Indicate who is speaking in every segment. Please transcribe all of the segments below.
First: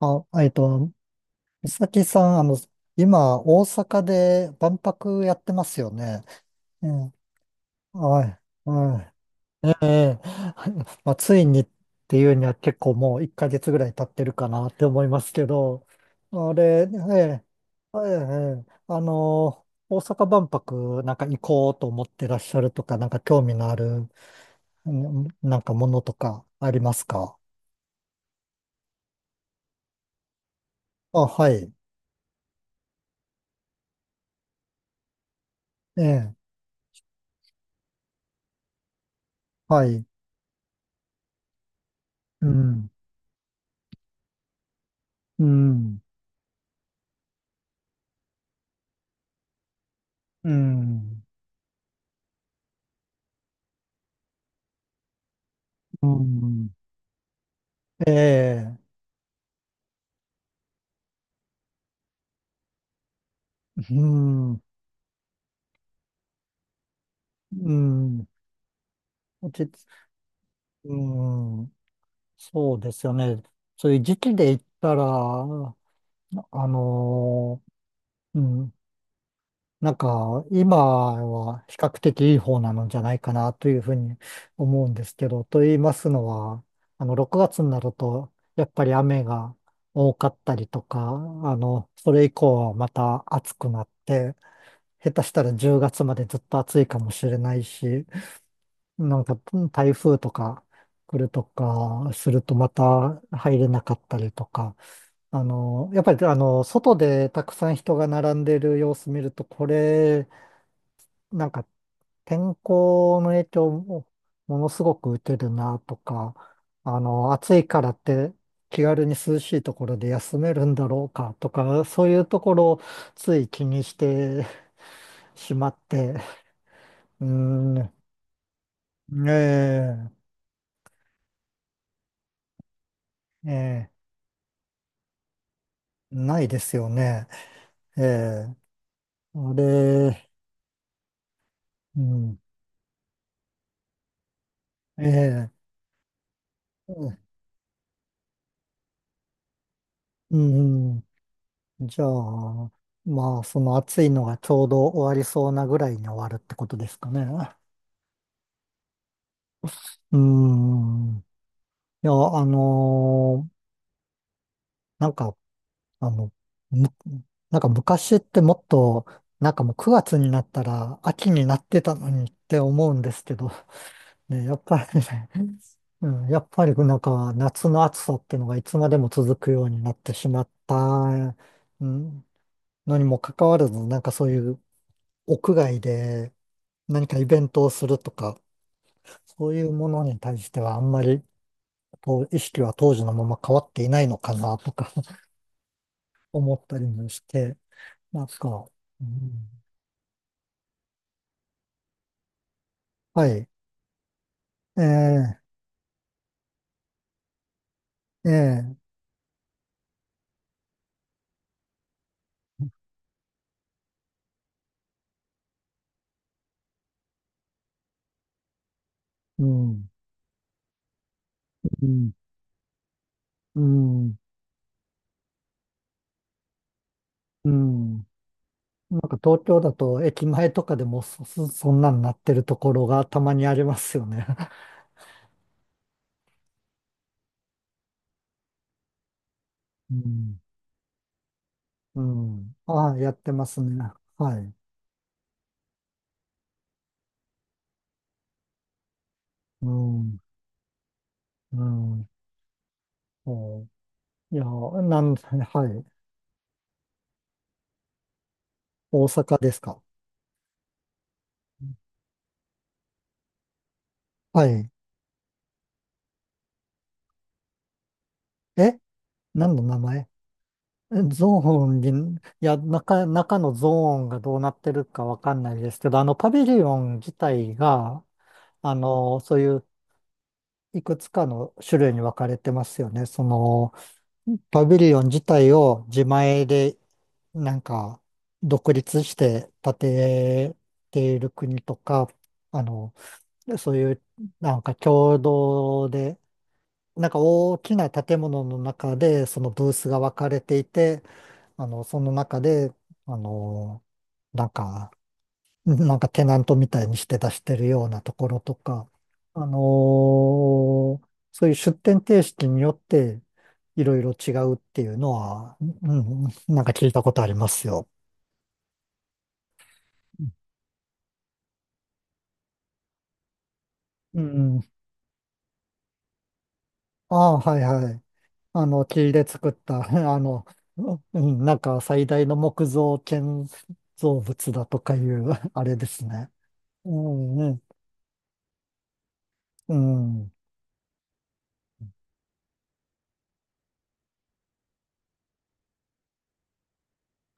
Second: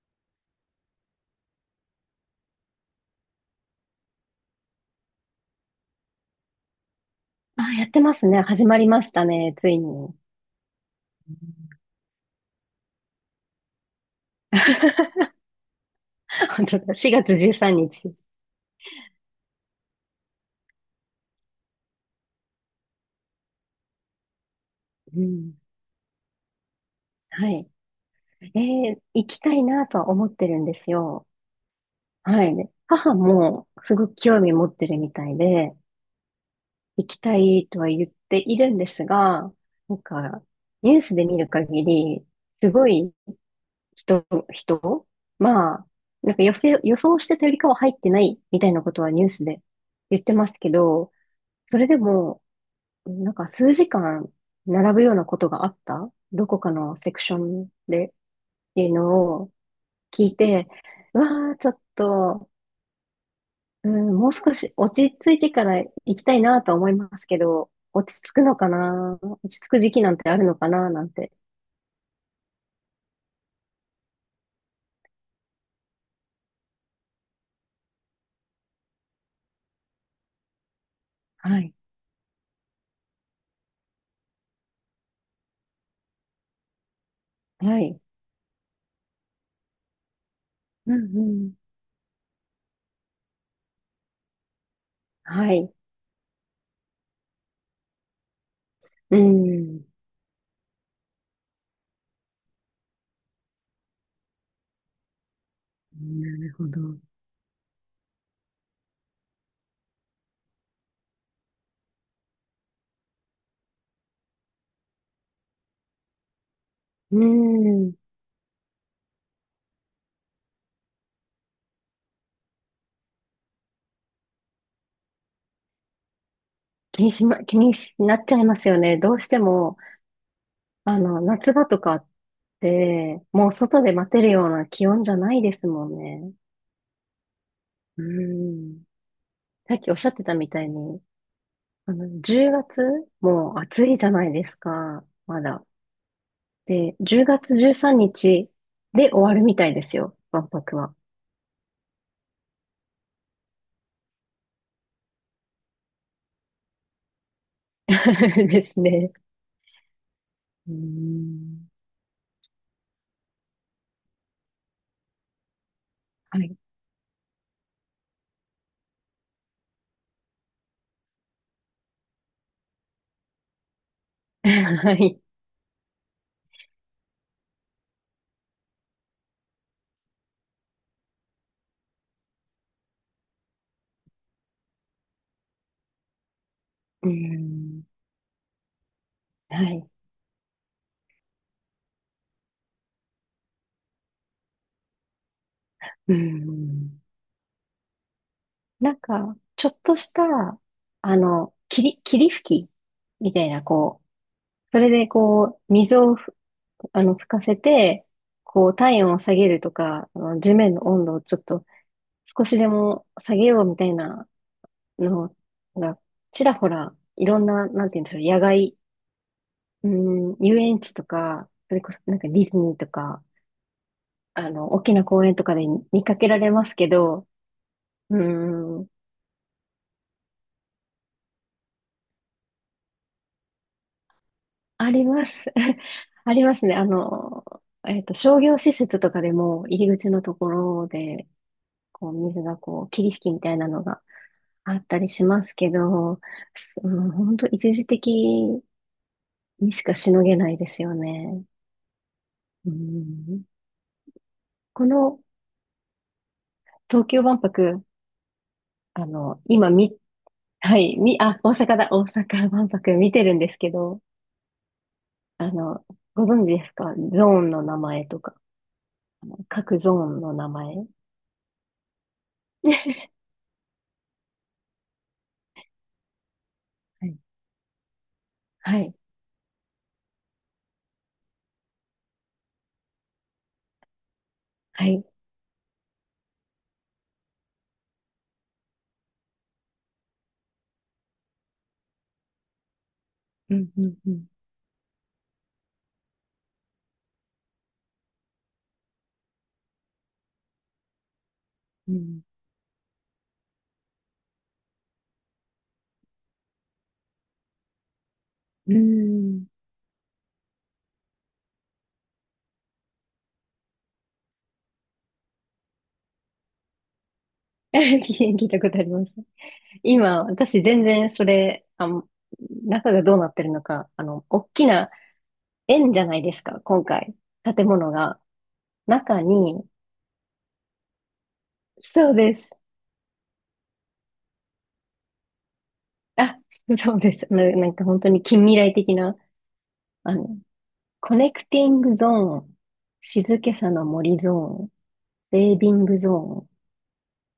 Speaker 1: あ、えっと、美咲さん、今、大阪で万博やってますよね。うん、
Speaker 2: あ、やってま
Speaker 1: は
Speaker 2: す
Speaker 1: い、
Speaker 2: ね。始まりま
Speaker 1: は
Speaker 2: し
Speaker 1: い。
Speaker 2: たね。ついに。
Speaker 1: まあ、ついにっていうには結構もう1ヶ月ぐらい経ってるかなって思いますけど、あ
Speaker 2: 本当
Speaker 1: れ、
Speaker 2: だ。
Speaker 1: え
Speaker 2: 4月
Speaker 1: え、
Speaker 2: 13
Speaker 1: え
Speaker 2: 日。
Speaker 1: え、あの、大阪万博なんか行こうと思ってらっしゃるとか、なんか興味のある、う
Speaker 2: う
Speaker 1: ん
Speaker 2: ん。
Speaker 1: なんかものとかありますか？
Speaker 2: はい。行きたいなとは思ってるんです
Speaker 1: あ、
Speaker 2: よ。
Speaker 1: はい、
Speaker 2: はい。で、母もすごく興味持ってるみたいで、
Speaker 1: ええ、
Speaker 2: 行きたいとは言っているんですが、
Speaker 1: は
Speaker 2: なん
Speaker 1: い、
Speaker 2: か、ニュースで見る限り、
Speaker 1: う
Speaker 2: すご
Speaker 1: ん、
Speaker 2: い人、
Speaker 1: う
Speaker 2: まあ、
Speaker 1: ん、
Speaker 2: なんか予想してたよりかは入ってないみたいなことはニュースで言ってま
Speaker 1: う
Speaker 2: すけど、
Speaker 1: ん。
Speaker 2: それでも、なんか数時間並ぶようなことがあっ
Speaker 1: う
Speaker 2: たどこか
Speaker 1: ん、
Speaker 2: のセクションで
Speaker 1: え
Speaker 2: っ
Speaker 1: え、
Speaker 2: ていうのを聞いて、うわあ、ちょっと、う
Speaker 1: う
Speaker 2: ん、もう
Speaker 1: ん、
Speaker 2: 少
Speaker 1: う
Speaker 2: し落ち着いてから行きたいなとは思いますけど、落ち
Speaker 1: ん、
Speaker 2: 着くのかな、落
Speaker 1: 落
Speaker 2: ち着
Speaker 1: ち
Speaker 2: く
Speaker 1: 着、
Speaker 2: 時期なんてあるのかななんて。
Speaker 1: うん、そうですよね。そういう時期で言ったら、のうん、なんか、今
Speaker 2: は
Speaker 1: は
Speaker 2: い。
Speaker 1: 比較的いい方なのじゃないかなというふうに思うんですけど、と言いますのは、あの、6月に
Speaker 2: は
Speaker 1: なる
Speaker 2: い。
Speaker 1: と、やっぱり雨が多かったりと
Speaker 2: う
Speaker 1: か、
Speaker 2: ん、うん。
Speaker 1: あの、それ以降はまた暑くなって、下手した
Speaker 2: は
Speaker 1: ら
Speaker 2: い。
Speaker 1: 10月までずっと暑いかもしれないし、
Speaker 2: う
Speaker 1: なんか
Speaker 2: ん。
Speaker 1: 台風とか来るとかするとまた入れなかったりとか、あの、やっぱり
Speaker 2: な
Speaker 1: あ
Speaker 2: る
Speaker 1: の、
Speaker 2: ほ
Speaker 1: 外
Speaker 2: ど。
Speaker 1: でたくさん人が並んでる様子見ると、これ、なんか天候の影響もものすごく受けるなとか、あ
Speaker 2: う
Speaker 1: の、暑いから
Speaker 2: ん。
Speaker 1: って気軽に涼しいところで休めるんだろうかとか、そういうところをつい気にしてしまって、う
Speaker 2: 気に
Speaker 1: ん、
Speaker 2: なっちゃいますよね。どうし
Speaker 1: ね
Speaker 2: ても、
Speaker 1: え、
Speaker 2: あの、夏場とかで、もう外
Speaker 1: え
Speaker 2: で
Speaker 1: え、
Speaker 2: 待てるような気温じゃないですもんね。
Speaker 1: ないですよね。え
Speaker 2: う
Speaker 1: え、
Speaker 2: ん。
Speaker 1: あ
Speaker 2: さっきおっしゃって
Speaker 1: れ、
Speaker 2: たみたいに、あ
Speaker 1: う
Speaker 2: の、
Speaker 1: ん、
Speaker 2: 10月もう暑いじゃないです
Speaker 1: え
Speaker 2: か、ま
Speaker 1: え、
Speaker 2: だ。で、
Speaker 1: う
Speaker 2: 10月13日で終わるみたいですよ、万博
Speaker 1: ん、
Speaker 2: は。
Speaker 1: うん、じゃあ、まあ、その暑いのがちょうど終わりそうなぐらいに終わるってことですかね。
Speaker 2: ですね。
Speaker 1: う
Speaker 2: うー
Speaker 1: ん、い
Speaker 2: ん。
Speaker 1: や、なんか、あの、
Speaker 2: はい。
Speaker 1: む、なんか昔ってもっと、なんかもう9月になったら秋になってたのにって思うんですけど、ね、やっぱ
Speaker 2: は
Speaker 1: り
Speaker 2: い。
Speaker 1: ね、うん、やっぱりなんか夏の暑さっていうのがいつまでも続くようになってしまった、うん、のにもかかわらず、なんかそういう屋外で何
Speaker 2: うー
Speaker 1: かイベントを
Speaker 2: ん。
Speaker 1: するとか、そうい
Speaker 2: は
Speaker 1: うも
Speaker 2: い。
Speaker 1: のに対してはあんまりこう意識は当時のまま変わっていないのかなとか
Speaker 2: うー
Speaker 1: 思ったり
Speaker 2: ん。
Speaker 1: もして、なんか、
Speaker 2: なん
Speaker 1: う
Speaker 2: か、
Speaker 1: ん、
Speaker 2: ちょっとした、あの、霧吹き
Speaker 1: は
Speaker 2: みた
Speaker 1: い、
Speaker 2: いな、こう、それで
Speaker 1: ええ、
Speaker 2: こう、水をあの、吹かせて、こ
Speaker 1: え
Speaker 2: う、
Speaker 1: え、
Speaker 2: 体温を下げるとか、あの、地面の温度をちょっと少しでも下げようみたいなのが、ちらほら、いろんな、なんて言うんでしょう、野外、
Speaker 1: うん、
Speaker 2: うん、遊園地とか、それ
Speaker 1: う
Speaker 2: こそ
Speaker 1: ん、
Speaker 2: なんかディズニーとか、
Speaker 1: うん、
Speaker 2: あの、大きな公園とかで見かけられますけど、
Speaker 1: うん。
Speaker 2: うん、
Speaker 1: なんか東京だと駅前とかでもそんなんなってるところがたまにありますよね。
Speaker 2: あります。ありますね。あの、えっと、商業施設とかでも入
Speaker 1: う
Speaker 2: り口のと
Speaker 1: ん。
Speaker 2: ころで、
Speaker 1: う
Speaker 2: こう、水
Speaker 1: ん。
Speaker 2: がこう、
Speaker 1: ああ、や
Speaker 2: 霧
Speaker 1: っ
Speaker 2: 吹き
Speaker 1: て
Speaker 2: み
Speaker 1: ま
Speaker 2: たい
Speaker 1: す
Speaker 2: な
Speaker 1: ね。
Speaker 2: のが、
Speaker 1: はい。
Speaker 2: あったりしますけど、うん、本当一時的
Speaker 1: う
Speaker 2: にしかし
Speaker 1: ん。
Speaker 2: のげないですよね。
Speaker 1: うん。
Speaker 2: うん、
Speaker 1: お、いや、
Speaker 2: こ
Speaker 1: なん、
Speaker 2: の
Speaker 1: はい。
Speaker 2: 東京万博、あ
Speaker 1: 大阪
Speaker 2: の、
Speaker 1: です
Speaker 2: 今
Speaker 1: か。
Speaker 2: み、はい、み、あ、大阪だ、大阪万博見てるんですけど、
Speaker 1: はい。
Speaker 2: あの、ご存知ですか、ゾーンの名前とか、
Speaker 1: え、何の名
Speaker 2: 各ゾー
Speaker 1: 前？
Speaker 2: ンの名前。
Speaker 1: え、ゾーンに、いや、中のゾーンがどうなってるかわかんないですけど、あの、パビリオン
Speaker 2: は
Speaker 1: 自
Speaker 2: い、
Speaker 1: 体が、あ
Speaker 2: はい、
Speaker 1: の、そういういくつかの種類に分かれてますよね。その、パビ
Speaker 2: は
Speaker 1: リオ
Speaker 2: い。
Speaker 1: ン自体を自前でなんか独立して建てている国とか、あの、
Speaker 2: うん、
Speaker 1: そう
Speaker 2: う
Speaker 1: い
Speaker 2: ん、
Speaker 1: う
Speaker 2: うん、
Speaker 1: なんか共同で、なんか大きな建物の中でそのブースが分かれていて、あの、
Speaker 2: う
Speaker 1: その
Speaker 2: ん。
Speaker 1: 中で、あの、なんか、なんかテナントみたいにして出してるようなところと
Speaker 2: う
Speaker 1: か、
Speaker 2: ん。
Speaker 1: あのーそういう出店形式によっていろいろ違うっていうのは、うん、なんか聞いたことあります よ。
Speaker 2: 聞いたことあります。今、私全然それ、あの、中がどうなってるのか、あ
Speaker 1: う
Speaker 2: の、大
Speaker 1: ん。
Speaker 2: きな円じゃないですか、今回。
Speaker 1: ああー、はい
Speaker 2: 建
Speaker 1: は
Speaker 2: 物
Speaker 1: い。
Speaker 2: が。
Speaker 1: あの、木
Speaker 2: 中
Speaker 1: で作っ
Speaker 2: に、
Speaker 1: た、あの、うん、なんか最
Speaker 2: そう
Speaker 1: 大
Speaker 2: で
Speaker 1: の
Speaker 2: す。
Speaker 1: 木造建造物だとかいう、あれですね。
Speaker 2: あ、
Speaker 1: う
Speaker 2: そうです。
Speaker 1: ん、う
Speaker 2: な、
Speaker 1: ん、
Speaker 2: なんか本当に近未来的な、
Speaker 1: う
Speaker 2: あ
Speaker 1: ん、うん。
Speaker 2: の、コネクティングゾーン、静けさの森ゾーン、セービングゾーン、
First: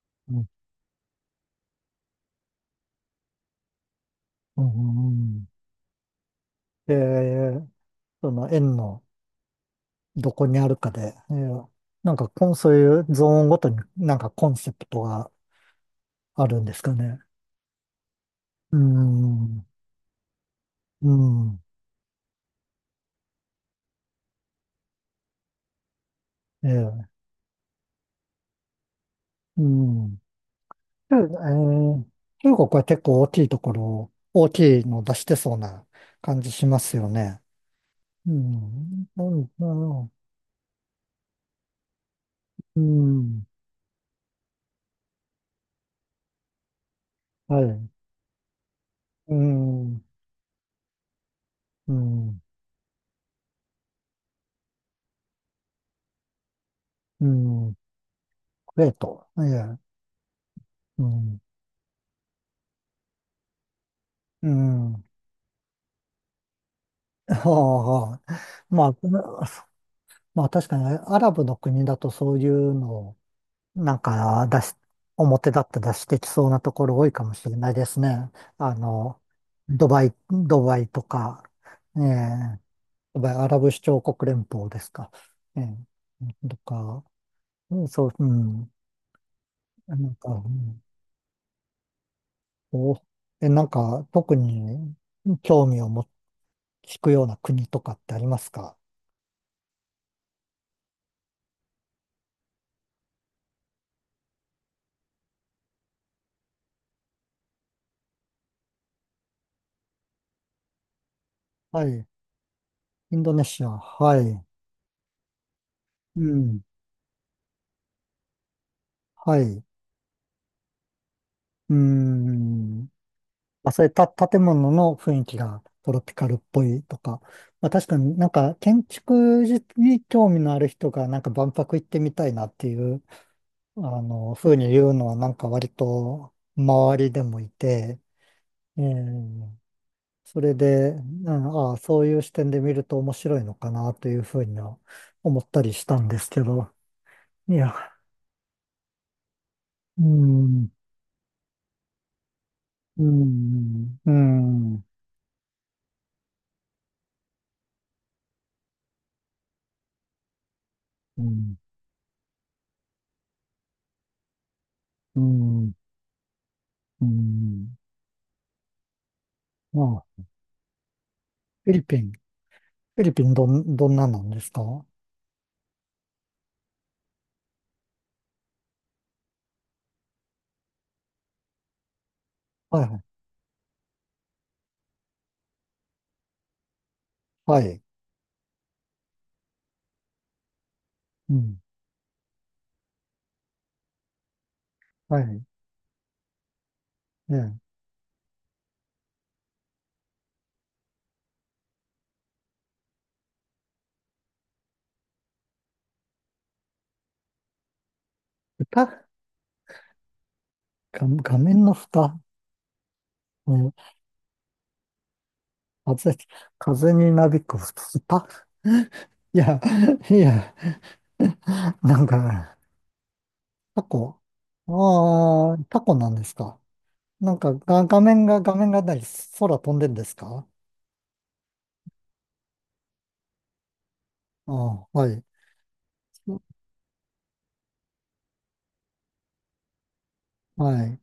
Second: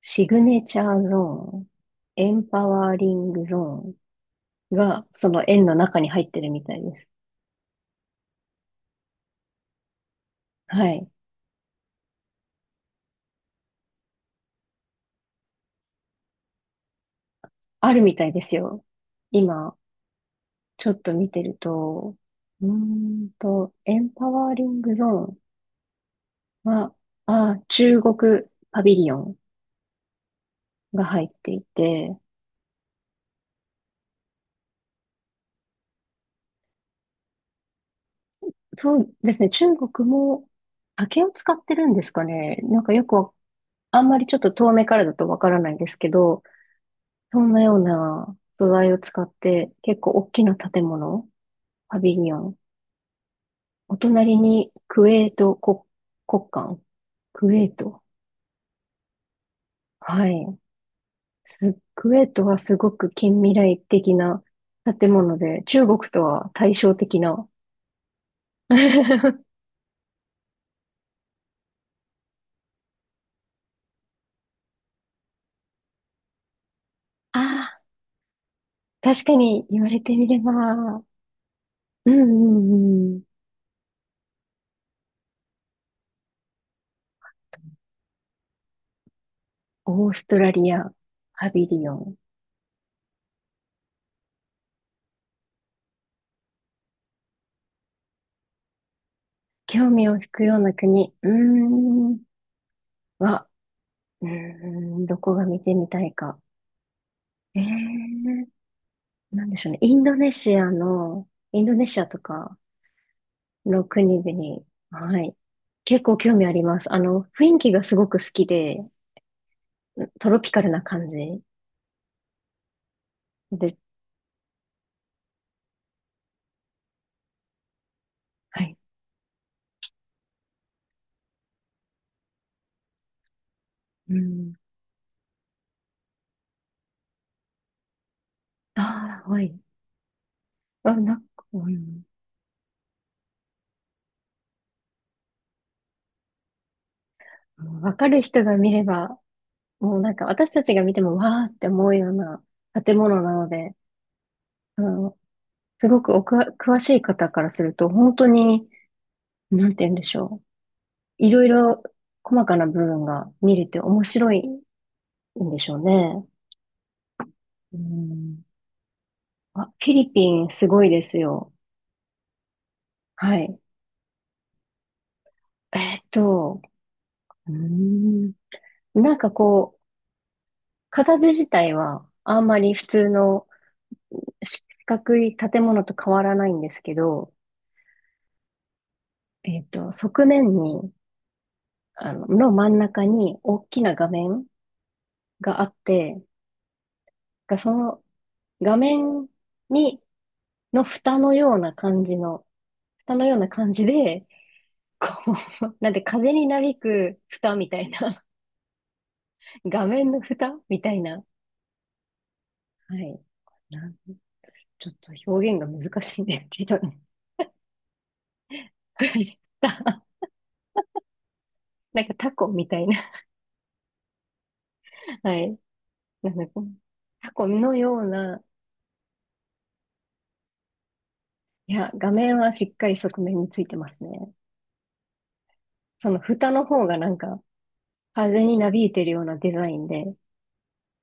Speaker 2: シグネチャーゾーン、エンパワーリングゾー
Speaker 1: うん、
Speaker 2: ンが、
Speaker 1: う
Speaker 2: その
Speaker 1: ん、
Speaker 2: 円の中に入ってるみたいです。
Speaker 1: え、その円の、どこにある
Speaker 2: は
Speaker 1: か
Speaker 2: い。
Speaker 1: で、えー、なんかそういうゾーンごとになんかコンセプトがあるんですかね。
Speaker 2: あるみたいです
Speaker 1: うー
Speaker 2: よ。
Speaker 1: ん、
Speaker 2: 今、ちょっ
Speaker 1: う
Speaker 2: と見てる
Speaker 1: ん、
Speaker 2: と、うーんと、エンパワーリングゾーンは、
Speaker 1: ええ、
Speaker 2: あ、中国パビリオン
Speaker 1: うん。で、
Speaker 2: が
Speaker 1: え
Speaker 2: 入ってい
Speaker 1: ー、
Speaker 2: て、
Speaker 1: 中国は結構大きいところ、大きいの出してそうな感じしますよね。う
Speaker 2: そ
Speaker 1: ん、
Speaker 2: う
Speaker 1: う
Speaker 2: ですね、
Speaker 1: ん、
Speaker 2: 中
Speaker 1: う
Speaker 2: 国
Speaker 1: ん、
Speaker 2: も竹を使ってるんですかね。
Speaker 1: う
Speaker 2: なんかよくわ、
Speaker 1: ん、
Speaker 2: あんまりちょっと遠目からだとわからないんですけど、そん
Speaker 1: は
Speaker 2: なよう
Speaker 1: い、
Speaker 2: な素材を使っ
Speaker 1: う
Speaker 2: て結
Speaker 1: ん、
Speaker 2: 構大きな建物、
Speaker 1: う
Speaker 2: パビリオ
Speaker 1: ん、
Speaker 2: ン、お隣にクウェート国、国館、
Speaker 1: う
Speaker 2: クウェ
Speaker 1: ん、
Speaker 2: ート。
Speaker 1: クウェート、えー、
Speaker 2: はい。
Speaker 1: うん、
Speaker 2: スクエットはすごく近未来的な
Speaker 1: うん。
Speaker 2: 建物で、中国とは対照的な。
Speaker 1: はあはあ。まあ、
Speaker 2: あ
Speaker 1: まあ確かにね、アラブの国だとそういうのをなんか出し、表だって出してきそうなところ多いかもしれない
Speaker 2: あ、
Speaker 1: ですね。あの、
Speaker 2: 確かに言われてみれ
Speaker 1: ドバイと
Speaker 2: ば。
Speaker 1: か、え
Speaker 2: うん、う
Speaker 1: え、
Speaker 2: ん、う
Speaker 1: ド
Speaker 2: ん。
Speaker 1: バイ、アラブ首長国連邦ですか。ええとか、うん、そう、うん、な
Speaker 2: オー
Speaker 1: ん
Speaker 2: ス
Speaker 1: か、
Speaker 2: ト
Speaker 1: う
Speaker 2: ラリ
Speaker 1: ん、
Speaker 2: ア、パビリオン。
Speaker 1: こう、え、なんか特に興味を持引くような国とかってありますか？
Speaker 2: 興味を引くような国。うーん。は、うーん、どこが見てみたいか。ええ、なんでしょうね。インドネシアの、インド
Speaker 1: は
Speaker 2: ネシ
Speaker 1: い。
Speaker 2: アとか
Speaker 1: インドネシア、
Speaker 2: の
Speaker 1: は
Speaker 2: 国
Speaker 1: い。
Speaker 2: 々。はい。結構
Speaker 1: う
Speaker 2: 興味あ
Speaker 1: ん。
Speaker 2: ります。あの、雰囲気がすごく好きで、
Speaker 1: はい。う
Speaker 2: トロピカルな感じ
Speaker 1: ーん。まあ、
Speaker 2: で、
Speaker 1: それ建物の雰囲気がトロピカルっぽいとか、まあ、確かになんか
Speaker 2: はい。
Speaker 1: 建築に興味のある人がなんか万博行ってみたいなっていう、あ
Speaker 2: う
Speaker 1: の、
Speaker 2: ん。
Speaker 1: 風に言うのはなんか割と周りでもいて、え
Speaker 2: ああ、はい。
Speaker 1: ーそれで、
Speaker 2: あ、
Speaker 1: う
Speaker 2: なんか、
Speaker 1: ん、
Speaker 2: う
Speaker 1: ああ、そ
Speaker 2: ん、
Speaker 1: ういう視点で見ると面白いのかなというふうには思ったりしたんですけど、いや、
Speaker 2: もうわかる人が見れば、も
Speaker 1: う
Speaker 2: うなんか私た
Speaker 1: ん、
Speaker 2: ちが見てもわーって思うような建
Speaker 1: う
Speaker 2: 物なので、
Speaker 1: ん、う
Speaker 2: あ
Speaker 1: ん、
Speaker 2: の、すごくおくわ詳しい方からすると、本当に、なんて言うんでしょう。
Speaker 1: う
Speaker 2: いろい
Speaker 1: ん、
Speaker 2: ろ細かな部分が見れて面白い
Speaker 1: う
Speaker 2: んでし
Speaker 1: ん、
Speaker 2: ょうね。
Speaker 1: うん、
Speaker 2: うん。あ、フィ
Speaker 1: ま
Speaker 2: リ
Speaker 1: あ、
Speaker 2: ピンすごいですよ。
Speaker 1: フィリピン。フィリピン、
Speaker 2: はい。
Speaker 1: どんななんですか？は
Speaker 2: えーっと、うーん。なんかこう、形自体はあんまり
Speaker 1: い、は
Speaker 2: 普通
Speaker 1: い。
Speaker 2: の四角い建物と変わらないんですけど、
Speaker 1: はい。
Speaker 2: えっと、側面に、
Speaker 1: うん。
Speaker 2: あの、の真ん中に大きな画面
Speaker 1: はい。
Speaker 2: があって、
Speaker 1: え
Speaker 2: が
Speaker 1: え。
Speaker 2: その画面に、の蓋のような感じの、蓋のような感じで、こう、なんで風になびく蓋みたいな、
Speaker 1: 蓋が
Speaker 2: 画面の蓋みたいな、
Speaker 1: 画面の蓋。
Speaker 2: はい。
Speaker 1: うん。
Speaker 2: なん、ちょっと表現が難
Speaker 1: 風、
Speaker 2: しいんですけど
Speaker 1: 風
Speaker 2: ね、
Speaker 1: になびく蓋。いや、いや、な
Speaker 2: な
Speaker 1: ん
Speaker 2: んかタコ
Speaker 1: か、
Speaker 2: みたいな、
Speaker 1: タコ。
Speaker 2: は
Speaker 1: あ
Speaker 2: い。
Speaker 1: あ、タコなんで
Speaker 2: な
Speaker 1: す
Speaker 2: んだ
Speaker 1: か。
Speaker 2: このタ
Speaker 1: なん
Speaker 2: コ
Speaker 1: か、
Speaker 2: のような、
Speaker 1: 画面がない、空飛んでんですか？
Speaker 2: いや、画面はしっかり側面についてますね。
Speaker 1: ああ、はい。
Speaker 2: その蓋の方がなんか、風になびいてるようなデザインで、
Speaker 1: はい。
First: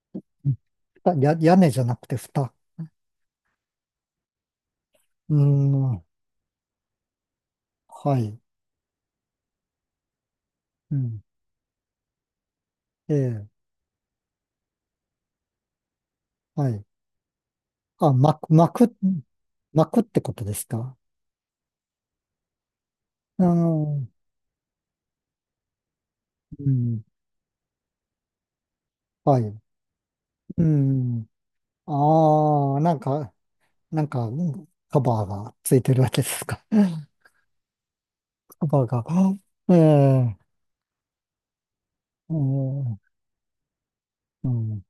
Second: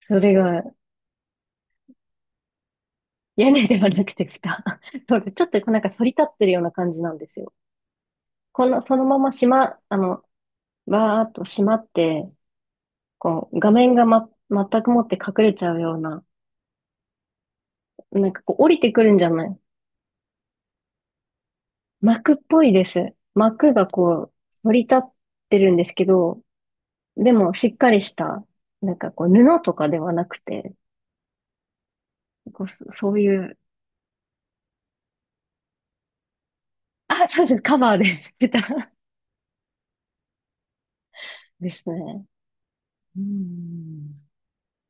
Speaker 2: それが
Speaker 1: 屋根じゃなくて蓋。
Speaker 2: 屋根ではなくて蓋。そうか、
Speaker 1: うー
Speaker 2: ちょっとなんか反
Speaker 1: ん、
Speaker 2: り立ってるような感じなんですよ。
Speaker 1: はい。
Speaker 2: この、そのまましま、あの、
Speaker 1: う
Speaker 2: バー
Speaker 1: ん。
Speaker 2: っと閉まって、
Speaker 1: ええ、
Speaker 2: こう、画面がま、全くもって隠れちゃうような、
Speaker 1: はい。あ、
Speaker 2: なんかこう降りてくるんじゃない、
Speaker 1: 巻くってことですか。
Speaker 2: 幕っぽいです。
Speaker 1: あ
Speaker 2: 幕が
Speaker 1: の、
Speaker 2: こう、反り立ってるんですけど、
Speaker 1: うん、
Speaker 2: でも、しっかりした、なんかこう、
Speaker 1: はい。
Speaker 2: 布とかではなく
Speaker 1: う
Speaker 2: て、
Speaker 1: ん。
Speaker 2: こう、
Speaker 1: ああ、
Speaker 2: そ
Speaker 1: なん
Speaker 2: そう
Speaker 1: か、
Speaker 2: いう、
Speaker 1: なんか、うんカバーがついてるわけですか。
Speaker 2: あ、そうです、カバーです。ベタ
Speaker 1: カバーが。ええ、
Speaker 2: ですね。
Speaker 1: ええ、
Speaker 2: うん。
Speaker 1: うん。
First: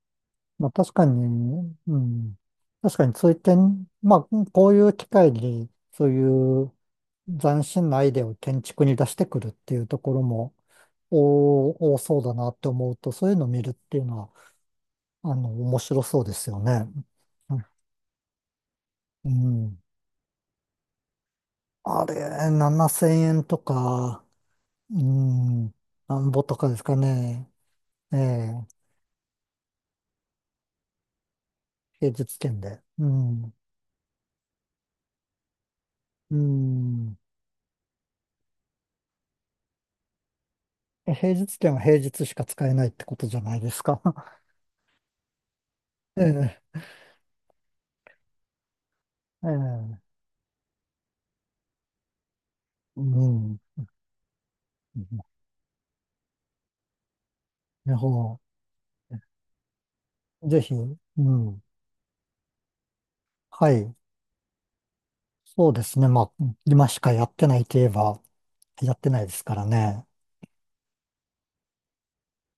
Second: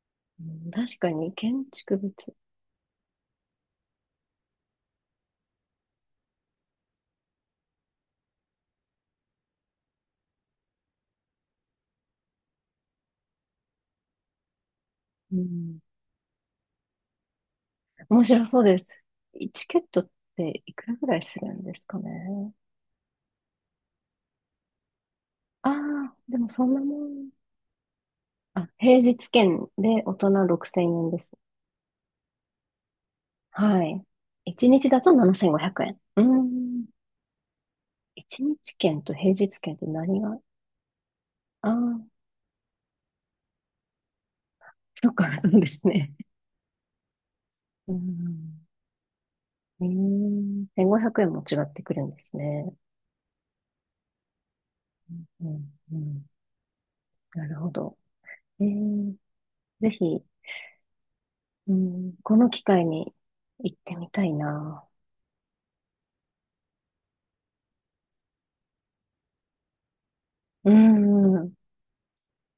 Speaker 1: まあ確
Speaker 2: 確
Speaker 1: か
Speaker 2: かに、建
Speaker 1: に、う
Speaker 2: 築物。
Speaker 1: ん。確かにそういって、まあ、こういう機会に、そういう斬新なアイデアを建築に出してくるっていうところも、お多そうだなって思うと、そういうのを見るっていうのは、あ
Speaker 2: う
Speaker 1: の、面
Speaker 2: ん。
Speaker 1: 白そうですよね。
Speaker 2: 面白そうです。
Speaker 1: う
Speaker 2: チ
Speaker 1: ん。
Speaker 2: ケットっていくらぐらいするんですか
Speaker 1: あれ、
Speaker 2: ね。
Speaker 1: 7000円とか、うん、
Speaker 2: ああ、
Speaker 1: なん
Speaker 2: で
Speaker 1: ぼ
Speaker 2: も
Speaker 1: と
Speaker 2: そ
Speaker 1: か
Speaker 2: ん
Speaker 1: で
Speaker 2: な
Speaker 1: すか
Speaker 2: もん。
Speaker 1: ね。ええ、
Speaker 2: あ、平日券で大人6000円です。
Speaker 1: 平日券で。うん。
Speaker 2: はい。1日だと7500円。うー
Speaker 1: う
Speaker 2: ん。
Speaker 1: ん。
Speaker 2: 1日券と平日券って何が、
Speaker 1: え、平日
Speaker 2: ああ
Speaker 1: 券は平
Speaker 2: ー、
Speaker 1: 日しか使えないってことじゃないですか。
Speaker 2: そっか、そうですね。
Speaker 1: ええ、
Speaker 2: うん。
Speaker 1: え
Speaker 2: う
Speaker 1: え、
Speaker 2: ん。1500円も違ってくるんですね。
Speaker 1: うん。
Speaker 2: うん。うん。なるほ
Speaker 1: ね
Speaker 2: ど。
Speaker 1: ほ
Speaker 2: えー、ぜひ、
Speaker 1: う。ぜひ、うん。
Speaker 2: うん、この機会に
Speaker 1: は
Speaker 2: 行っ
Speaker 1: い。
Speaker 2: てみたいな。
Speaker 1: そうですね。まあ、今しかやってないといえば、やってないですからね。
Speaker 2: うん。